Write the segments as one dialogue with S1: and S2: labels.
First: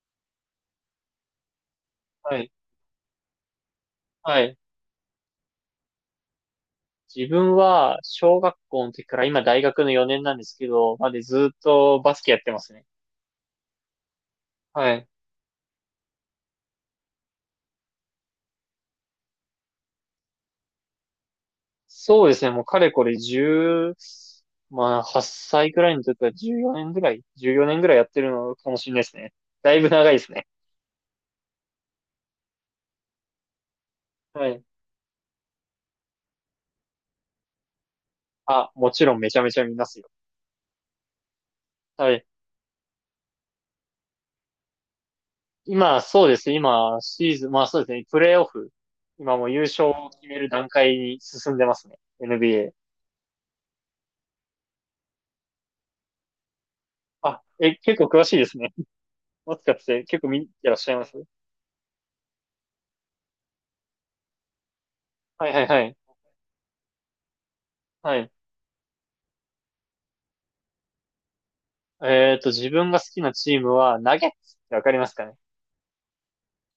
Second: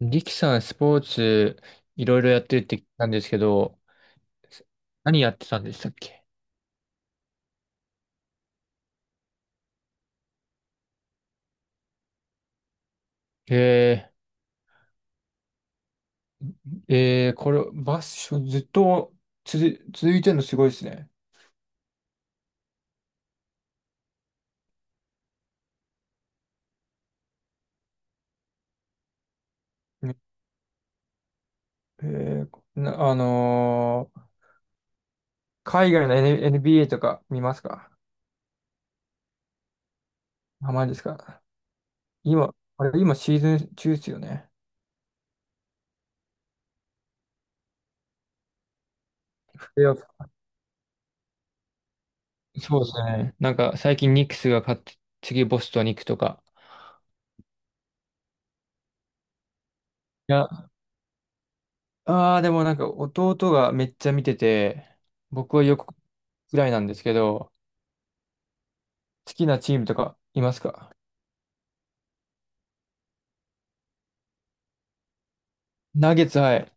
S1: リキさん、スポーツ、いろいろ
S2: は
S1: やっ
S2: い。
S1: てるって聞いたんですけど、
S2: はい。
S1: 何やってたんでしたっけ？
S2: 自分は、小学校の時から今大学の4年なんですけど、までずっとバスケやってますね。
S1: え
S2: はい。
S1: これ、バッシュずっと続いてるのすごいですね。
S2: そうですね。もうかれこれ1まあ8歳くらいの時は14 年ぐらいやってるのかもしれないですね。だいぶ長い
S1: ね
S2: ですね。
S1: えー、なあのー
S2: はい。
S1: 海外の N- b a とか見ますか？
S2: あ、もちろんめちゃめちゃ見ますよ。
S1: あまりですか？
S2: はい。
S1: 今、あれ、今シーズン中ですよね。
S2: 今、そうですね。今、シーズン、まあそうですね。プレイオフ。今もう優
S1: プレ
S2: 勝
S1: ーオフ。
S2: を決める段階に進んでますね。NBA。
S1: そうですね。なんか、最近ニックスが勝って、次ボストンに行くとか。
S2: あ、え、結構詳しいですね。もしかして結構
S1: い
S2: 見て
S1: や、
S2: らっしゃいます？
S1: ああ、でもなんか弟がめっちゃ見てて、
S2: はい
S1: 僕
S2: は
S1: は
S2: い
S1: よ
S2: は
S1: く
S2: い。
S1: ぐらいなんですけど、
S2: はい。
S1: 好きなチームとかいますか？
S2: 自分が好きなチームは、ナゲッツってわかりますかね？
S1: ナゲッツ、はい。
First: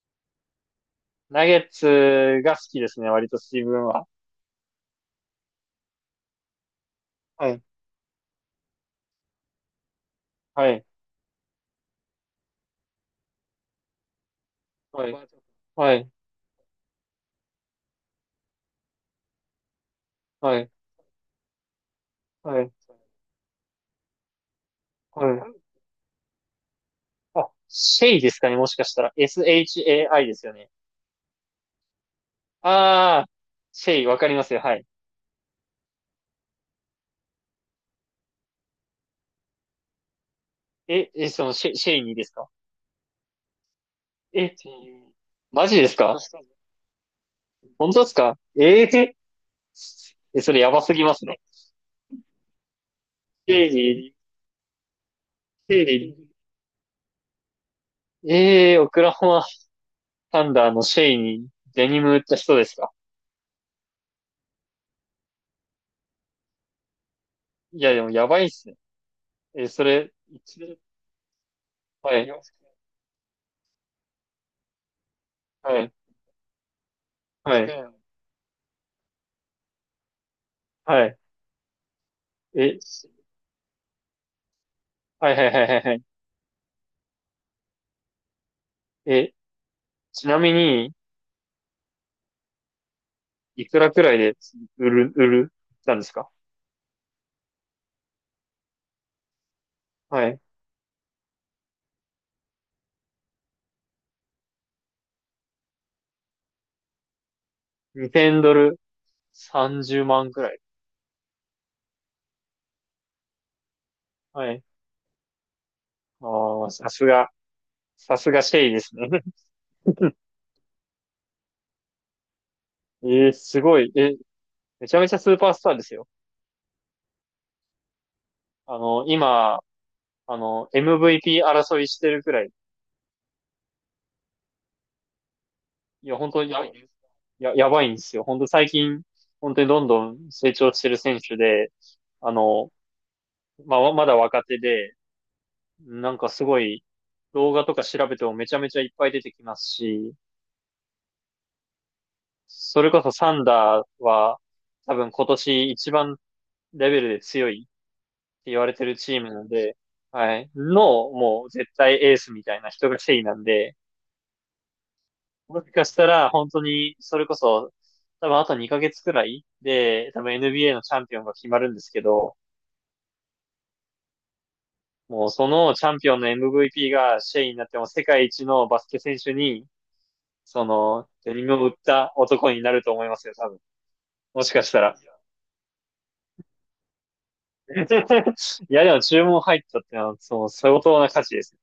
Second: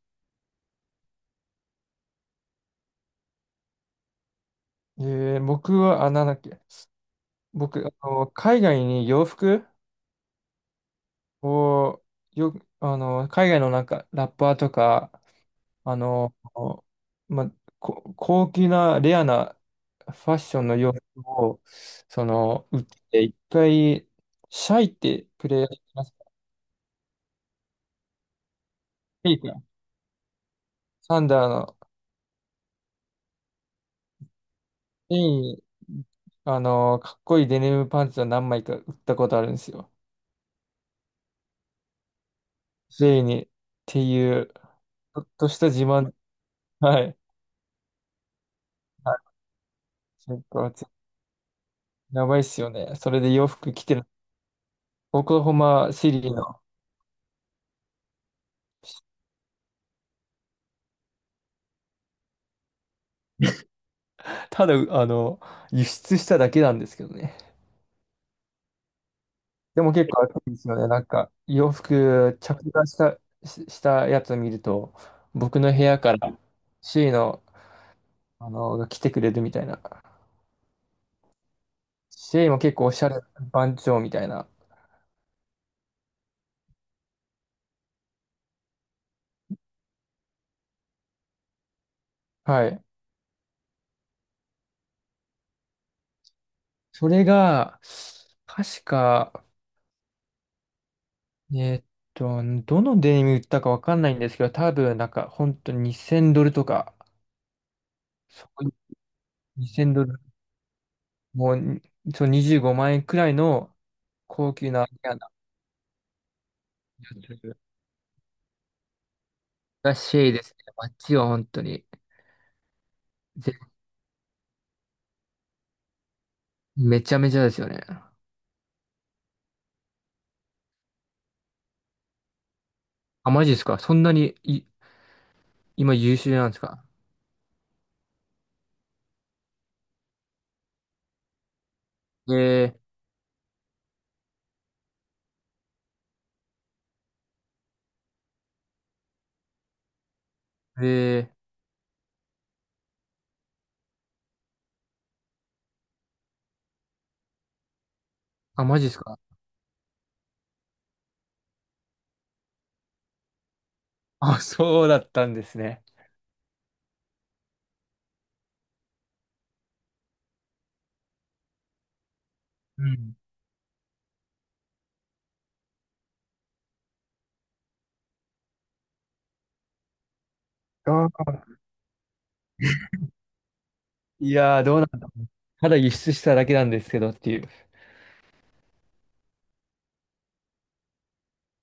S2: ナゲッツが好きですね、割と自分は。
S1: え僕は、あ、なんだっけ。
S2: はい。
S1: 僕、あの、海外に洋服
S2: はい。
S1: を、よ、あの、海外のなんか、ラッパーと
S2: は
S1: か、
S2: い。は
S1: あ
S2: い。
S1: の、ま、高級な、レアなファッシ
S2: は
S1: ョン
S2: い。
S1: の洋服を、そ
S2: は
S1: の、
S2: い。
S1: 売って、一回、シャイって
S2: はい。
S1: プレイヤーいますか？
S2: あ、シェイですかね、もしかしたら。
S1: シェイク
S2: SHAI ですよね。
S1: サンダーの、
S2: ああ、シェイ、わかりますよ。はい。
S1: フェイン、あの、かっこいいデニムパンツを何枚か売ったことあるんですよ。
S2: シェイにですか？
S1: ェイにっていう、
S2: え、
S1: ちょっとし
S2: マ
S1: た
S2: ジ
S1: 自
S2: です
S1: 慢。
S2: か？
S1: はい。
S2: 本当ですか？ええ
S1: はい。
S2: え、
S1: 結
S2: それ
S1: 構
S2: や
S1: い、
S2: ばすぎますね。
S1: やばいっすよね。それで洋
S2: シェイ
S1: 服着てる。
S2: に、
S1: オクラホ
S2: シェ
S1: マ
S2: イ
S1: シ
S2: に
S1: リの。
S2: ええー、オクラホマサンダーのシェイにデニム売った人ですか？
S1: ただ、あの、輸出しただけなんですけどね。
S2: いや、でもやばいっすね。
S1: で
S2: そ
S1: も結
S2: れ、
S1: 構暑いんで
S2: 一
S1: すよ
S2: 年、
S1: ね。なんか、洋
S2: はい、
S1: 服着火した、したやつを見ると、僕の部
S2: はい、
S1: 屋からシェイの、
S2: はい、
S1: あの、が来てくれるみたいな。
S2: はい。
S1: シェイも結
S2: え、
S1: 構おしゃれ番長みたいな。
S2: はいはいはいはいはい。え、ちなみに、
S1: はい。
S2: いくらくらいで売る、売る、たんですか？
S1: それが、確か、
S2: はい。
S1: えーっどのデニム売ったかわかんないんですけど、多分なんか本当に2000ドルとか、
S2: 2000ドル
S1: 2000
S2: 30
S1: ドル、
S2: 万くらい。
S1: もうに、そう、25万円くらいの
S2: は
S1: 高
S2: い。
S1: 級なレアな
S2: ああ、さす
S1: や
S2: が、
S1: つ
S2: さすがシェイですね。
S1: がシェイですね。あっちは本当に ぜ
S2: すごい。めちゃめちゃスーパースターですよ。
S1: めちゃめちゃですよね。
S2: 今、MVP 争いしてるくらい。
S1: あ、マジですか？そんなにい今
S2: いや、
S1: 優
S2: 本
S1: 秀
S2: 当
S1: なん
S2: に
S1: ですか？
S2: やばいんですよ。本当最近、本当にどんどん成長してる選手で、あの、
S1: え
S2: まあ、まだ若手で、なんかすごい、動画とか調べてもめちゃめちゃいっぱい出てきますし、
S1: ー、えー、
S2: それこそサンダーは、多分今年一番レベルで強いって言
S1: あ、
S2: われ
S1: マ
S2: て
S1: ジで
S2: る
S1: すか？
S2: チームなんで、はい、の、もう絶対エースみたいな人がセイなんで、
S1: あ、そうだったんです
S2: もし
S1: ね。
S2: かしたら、本当に、それこそ、多分あと2ヶ月くらいで、多分 NBA のチャンピオンが決まるんですけど、
S1: うん。
S2: もうそのチャンピオンの MVP がシェイになっても世界一のバスケ選手に、そ
S1: あ
S2: の、デニ
S1: ー、
S2: ムを売った男になると思いますよ、多分。
S1: い
S2: もし
S1: や
S2: か
S1: ー、
S2: し
S1: どう
S2: た
S1: なん、
S2: ら。
S1: ただ輸出しただけなんですけどっていう。
S2: いや、でも注文入ったってのは、その、相当な価値です。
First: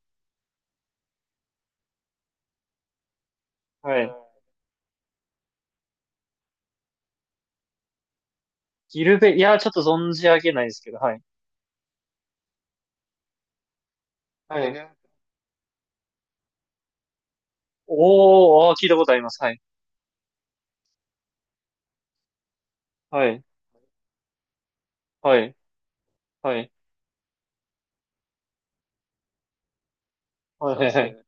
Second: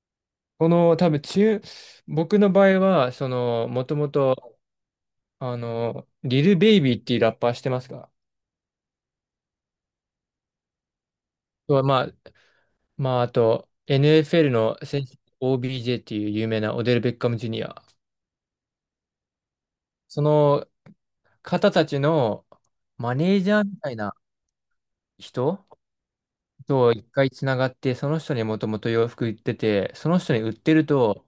S1: この多分中、僕の場合は、その、も
S2: は
S1: とも
S2: い。
S1: と、あの、リル・ベイビーっていうラッパーしてますか？
S2: ギルベ、いや、ちょっと存じ上げないですけど、はい。
S1: とまあ、まあ、あと、NFL
S2: はい。
S1: の
S2: ね
S1: 選手、OBJ っていう有名なオデル・ベッカム・ジュニア。
S2: おー、あー聞いたことあります。はい。
S1: その方たちのマ
S2: は
S1: ネー
S2: い。
S1: ジャーみたいな
S2: はい。
S1: 人
S2: はい。はい。
S1: と一回つながって、その人にもともと洋服売ってて、その人に売って
S2: はい。
S1: る
S2: ね
S1: と、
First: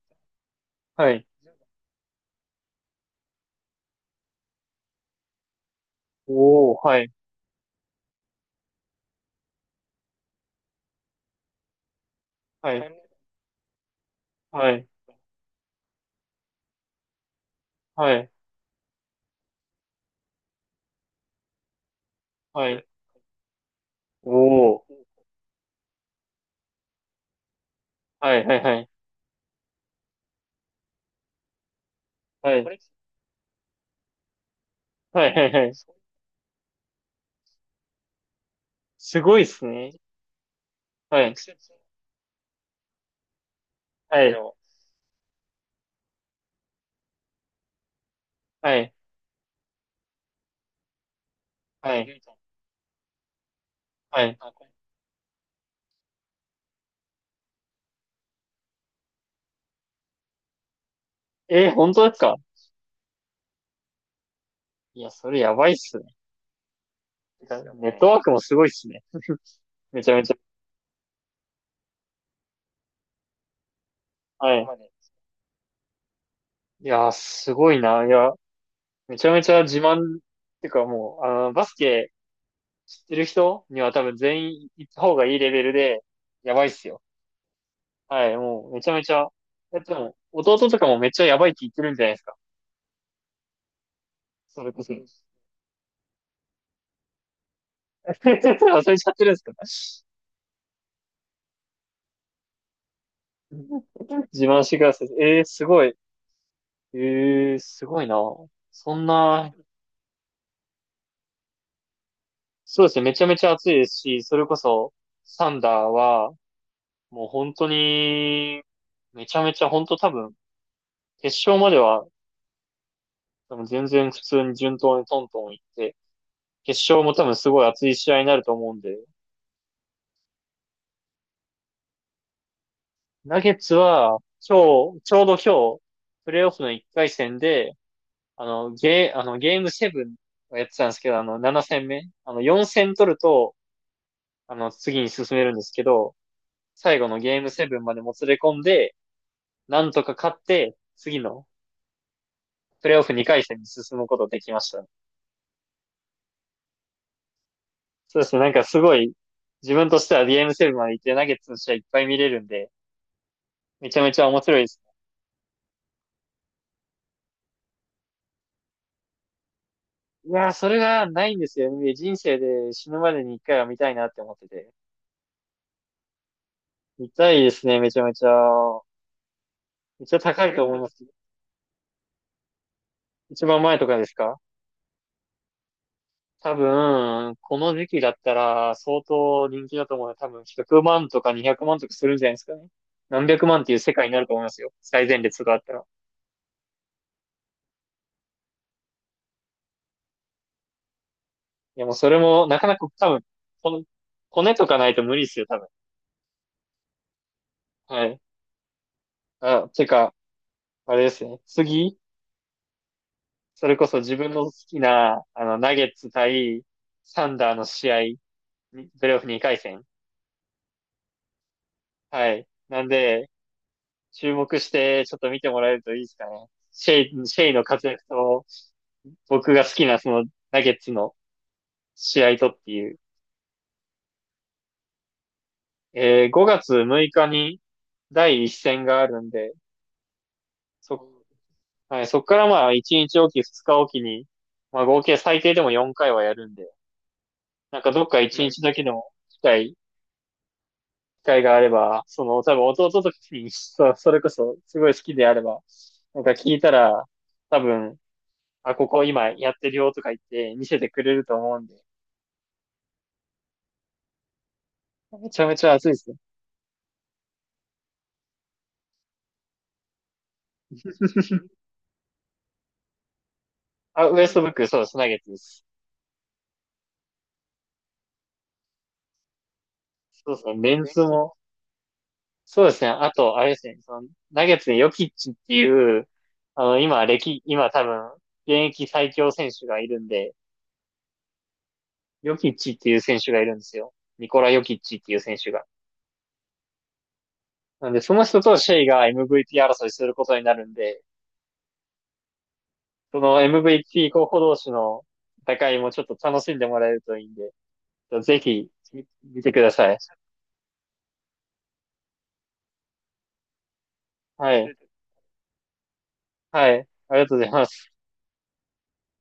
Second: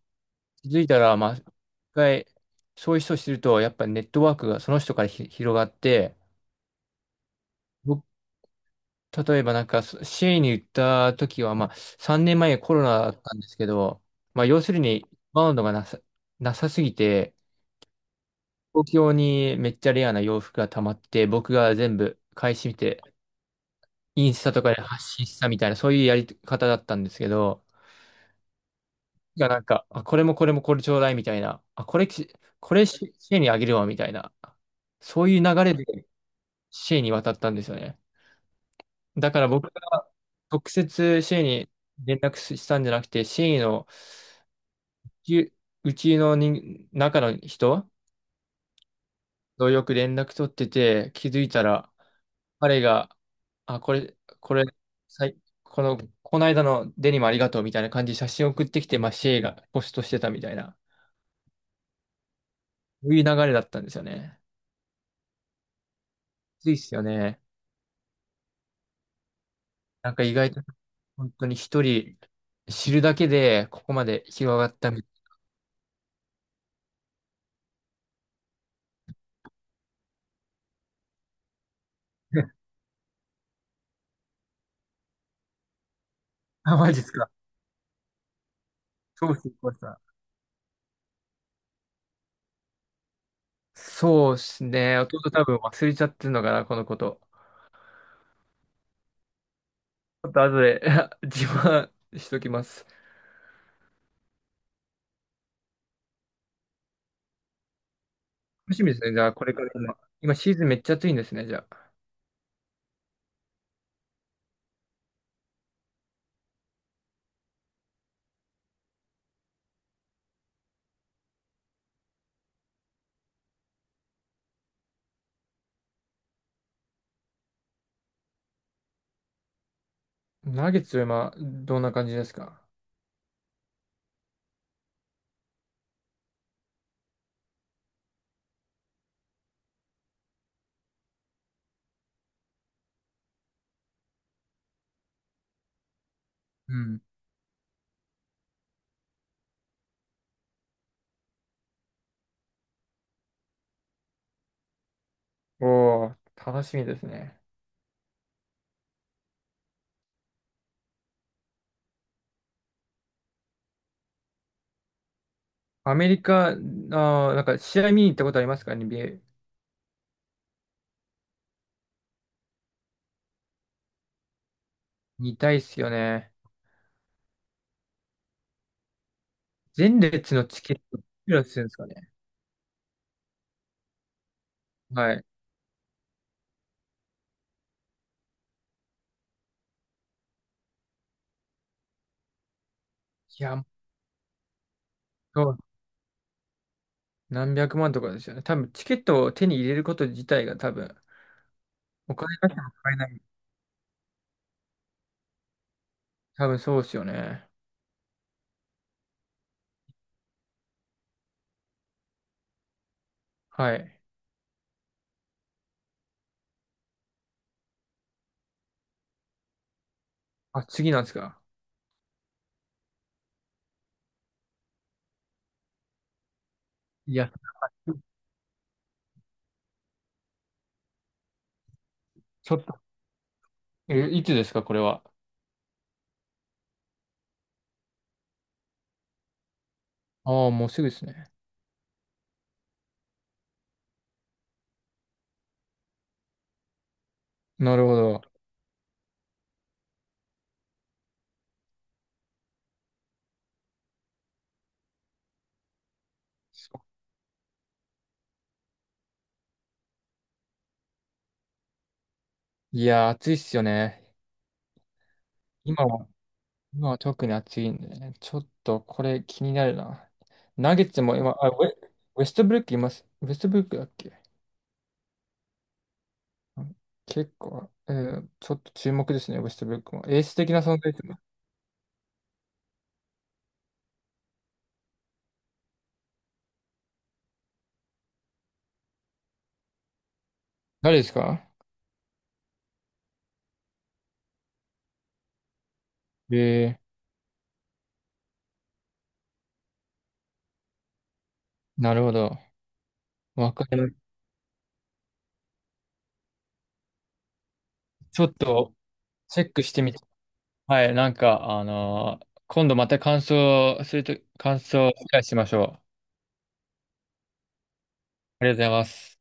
S1: 気づいた
S2: は
S1: ら、
S2: い。
S1: まあ、一回、そういう人を知ると、やっぱネットワークがその人から広がって、
S2: おおはい、
S1: 僕、例えばなんか、シェイに行った時は、まあ、3年前
S2: は
S1: コロナ
S2: い、
S1: だったんですけど、まあ、要するに、バウンドがなさすぎて、東京にめっちゃレアな洋服が溜まって、僕が全部買い
S2: はい、
S1: 占
S2: はい、
S1: め
S2: はい、
S1: て、イン
S2: お
S1: スタとかで発
S2: お
S1: 信したみたいな、そういうやり方だったんですけど、
S2: はい、はい、はい、
S1: がなんか、あ、これもこれもこれちょうだいみたいな、あ、これき、
S2: は
S1: こ
S2: い、
S1: れシェイにあげるわみたいな、そ
S2: は
S1: う
S2: い、
S1: いう
S2: はい、
S1: 流
S2: はい。
S1: れでシェイに渡ったんですよね。
S2: す
S1: だ
S2: ご
S1: か
S2: いっ
S1: ら
S2: す
S1: 僕
S2: ね。
S1: が直
S2: は
S1: 接シ
S2: い、は
S1: C に連絡したんじゃなくて、シ C の
S2: い、
S1: ううちの人、中の人
S2: はい、
S1: とよく連絡取ってて、気づいたら、
S2: はい、
S1: 彼が、あ、これ、
S2: はい。
S1: これ、さい、この、この間のデニムありがとうみたいな感じで写真送ってきて、まあ、シェイがポストしてたみたいな、
S2: えー、本当ですか？
S1: そういう流れだったんですよね。
S2: いや、それやばいっすね。
S1: ついっすよね。
S2: ネッねトワークもすごいっすね。めち
S1: なん
S2: ゃ
S1: か
S2: めち
S1: 意
S2: ゃ。
S1: 外と、本当に一人知るだけで、ここまで広
S2: は
S1: が
S2: い。
S1: ったみた
S2: いやー、すごいな。いや、めちゃめちゃ自慢、ってかもう、バスケ
S1: いな。
S2: 知ってる人には多分全員行った方がいいレベルで、やば いっ
S1: あ、
S2: す
S1: マジ
S2: よ。
S1: っすか。
S2: はい、もうめちゃめちゃ。
S1: そうっす、これ
S2: で
S1: さ。
S2: も、弟とかもめっちゃやばいって言ってるんじゃないですか。
S1: そうで
S2: そ
S1: す
S2: れこそ。
S1: ね。弟 多分忘れちゃってるのかな、このこと。
S2: 忘れちゃってるんですか？
S1: ちょっと後で 自慢しときます。
S2: 自慢してください。すごい。えすごいな。
S1: 楽しみ
S2: そ
S1: です
S2: ん
S1: ね。じゃあ、こ
S2: な、
S1: れから今。今シーズンめっちゃ暑いんですね、じゃあ。
S2: そうですね、めちゃめちゃ暑いですし、それこそ、サンダーは、もう本当に、めちゃめちゃ本当多分、決勝までは、多分全然普通に順当にトントン行って、決勝も多分すごい熱い試合になると思うんで、
S1: ナゲッツは今、どんな感じですか？
S2: ナゲッツは、今日、ちょうど今日、プレイオフの1回戦で、ゲームセブンをやってたんですけど、7戦目、4戦取ると、次に進めるんですけど、
S1: う
S2: 最
S1: ん。
S2: 後のゲームセブンまでもつれ込んで、なんとか勝って、次のプレイオフ2回戦に進むことできましたね。
S1: おお、楽しみですね。
S2: そうですね、なんかすごい、自分としてはゲームセブンまで行ってナゲッツの試合いっぱい見れるんで、めちゃめちゃ面白いです
S1: アメリカ、あー、なんか試合見に行ったことありますか、 n b？
S2: ね。いやー、それがないんですよね。人生で死ぬまでに一回は見たいなって思ってて。
S1: 見たいっすよね。
S2: 見たいですね、めちゃめちゃ。
S1: 前
S2: めっちゃ
S1: 列の
S2: 高い
S1: チ
S2: と
S1: ケ
S2: 思い
S1: ッ
S2: ま
S1: ト、い
S2: す。
S1: くらするんですかね。
S2: 一番前とかですか？
S1: はい。
S2: 多分、この時期だったら相当人気だと思うので、多分100万とか200万とかするんじゃないですかね。何
S1: い
S2: 百万っ
S1: や、
S2: ていう世界になると思いますよ。最前列
S1: そ
S2: があ
S1: う、
S2: ったら。
S1: 何百万とかですよね。多分、チケットを手に入れること自体が多分、
S2: いや、もうそ
S1: お
S2: れ
S1: 金
S2: も、
S1: 出し
S2: な
S1: て
S2: か
S1: も
S2: なか
S1: 買えな
S2: 多
S1: い。
S2: 分、この、骨とかないと無理ですよ、多分。
S1: 多分そうですよね。
S2: はい。あ、てか、あれですね。次、そ
S1: は
S2: れこ
S1: い。
S2: そ自分の好きな、ナゲッツ対サンダーの試合、プレイオフ2回戦。
S1: あ、次なんですか。
S2: はい。なんで、注目して、ちょっと見てもらえるといいですかね。シェ
S1: い
S2: イ、
S1: や、
S2: シェイの活躍と、僕が好きなそのナゲッツの試合と
S1: ちょ
S2: っ
S1: っ
S2: て
S1: と、
S2: いう。
S1: え、いつですか、これは。
S2: 5月6日に第一戦があるんで、
S1: ああ、もうすぐです
S2: そ、
S1: ね。
S2: はい、そっからまあ1日おき、2日おきに、まあ合計最低でも4回はやるんで、
S1: な
S2: なん
S1: る
S2: か
S1: ほ
S2: どっか
S1: ど。
S2: 1日だけでも機会があれば、多分弟ときに、それこそすごい好きであれば、なんか聞いたら、多分あ、ここ今やってるよとか言って見せてくれると思うんで、
S1: いやー、暑いっすよね。
S2: めちゃめちゃ
S1: 今
S2: 熱いで
S1: は、
S2: すね。
S1: 今は特に暑いんでね。ちょっと、これ気になるな。ナゲッツも今、あ、ウェストブルックいます。ウェストブルックだっ
S2: あ、
S1: け？
S2: ウエストブック、そうです、ナゲッツです。
S1: うん。結構、ちょっと注目ですね、ウェストブルックも。エー
S2: そ
S1: ス
S2: うです
S1: 的
S2: ね、
S1: な
S2: メ
S1: 存
S2: ン
S1: 在で
S2: ツ
S1: すね。
S2: も、そうですね、あと、あれですね、ナゲッツでヨキッチっていう、今多分、現役最強選手がいるんで、
S1: 誰ですか？
S2: ヨキッチっていう選手がいるんですよ。ニコラ・ヨキッチっていう選手が。
S1: え
S2: なんで、その人とシェイが MVP 争いすることになるんで、
S1: なるほど。
S2: その
S1: わか
S2: m
S1: りま、
S2: v t 候補同士の戦いもちょっと楽しんでもらえるといいんで、
S1: ちょっ
S2: ぜひ
S1: と、
S2: 見
S1: チェ
S2: て
S1: ッ
S2: く
S1: ク
S2: だ
S1: して
S2: さ
S1: み、
S2: い。
S1: はい、なんか、今度また感想すると、
S2: は
S1: 感
S2: い。
S1: 想を理解しましょう。
S2: はい。ありがとうございます。
S1: ありがとうございます。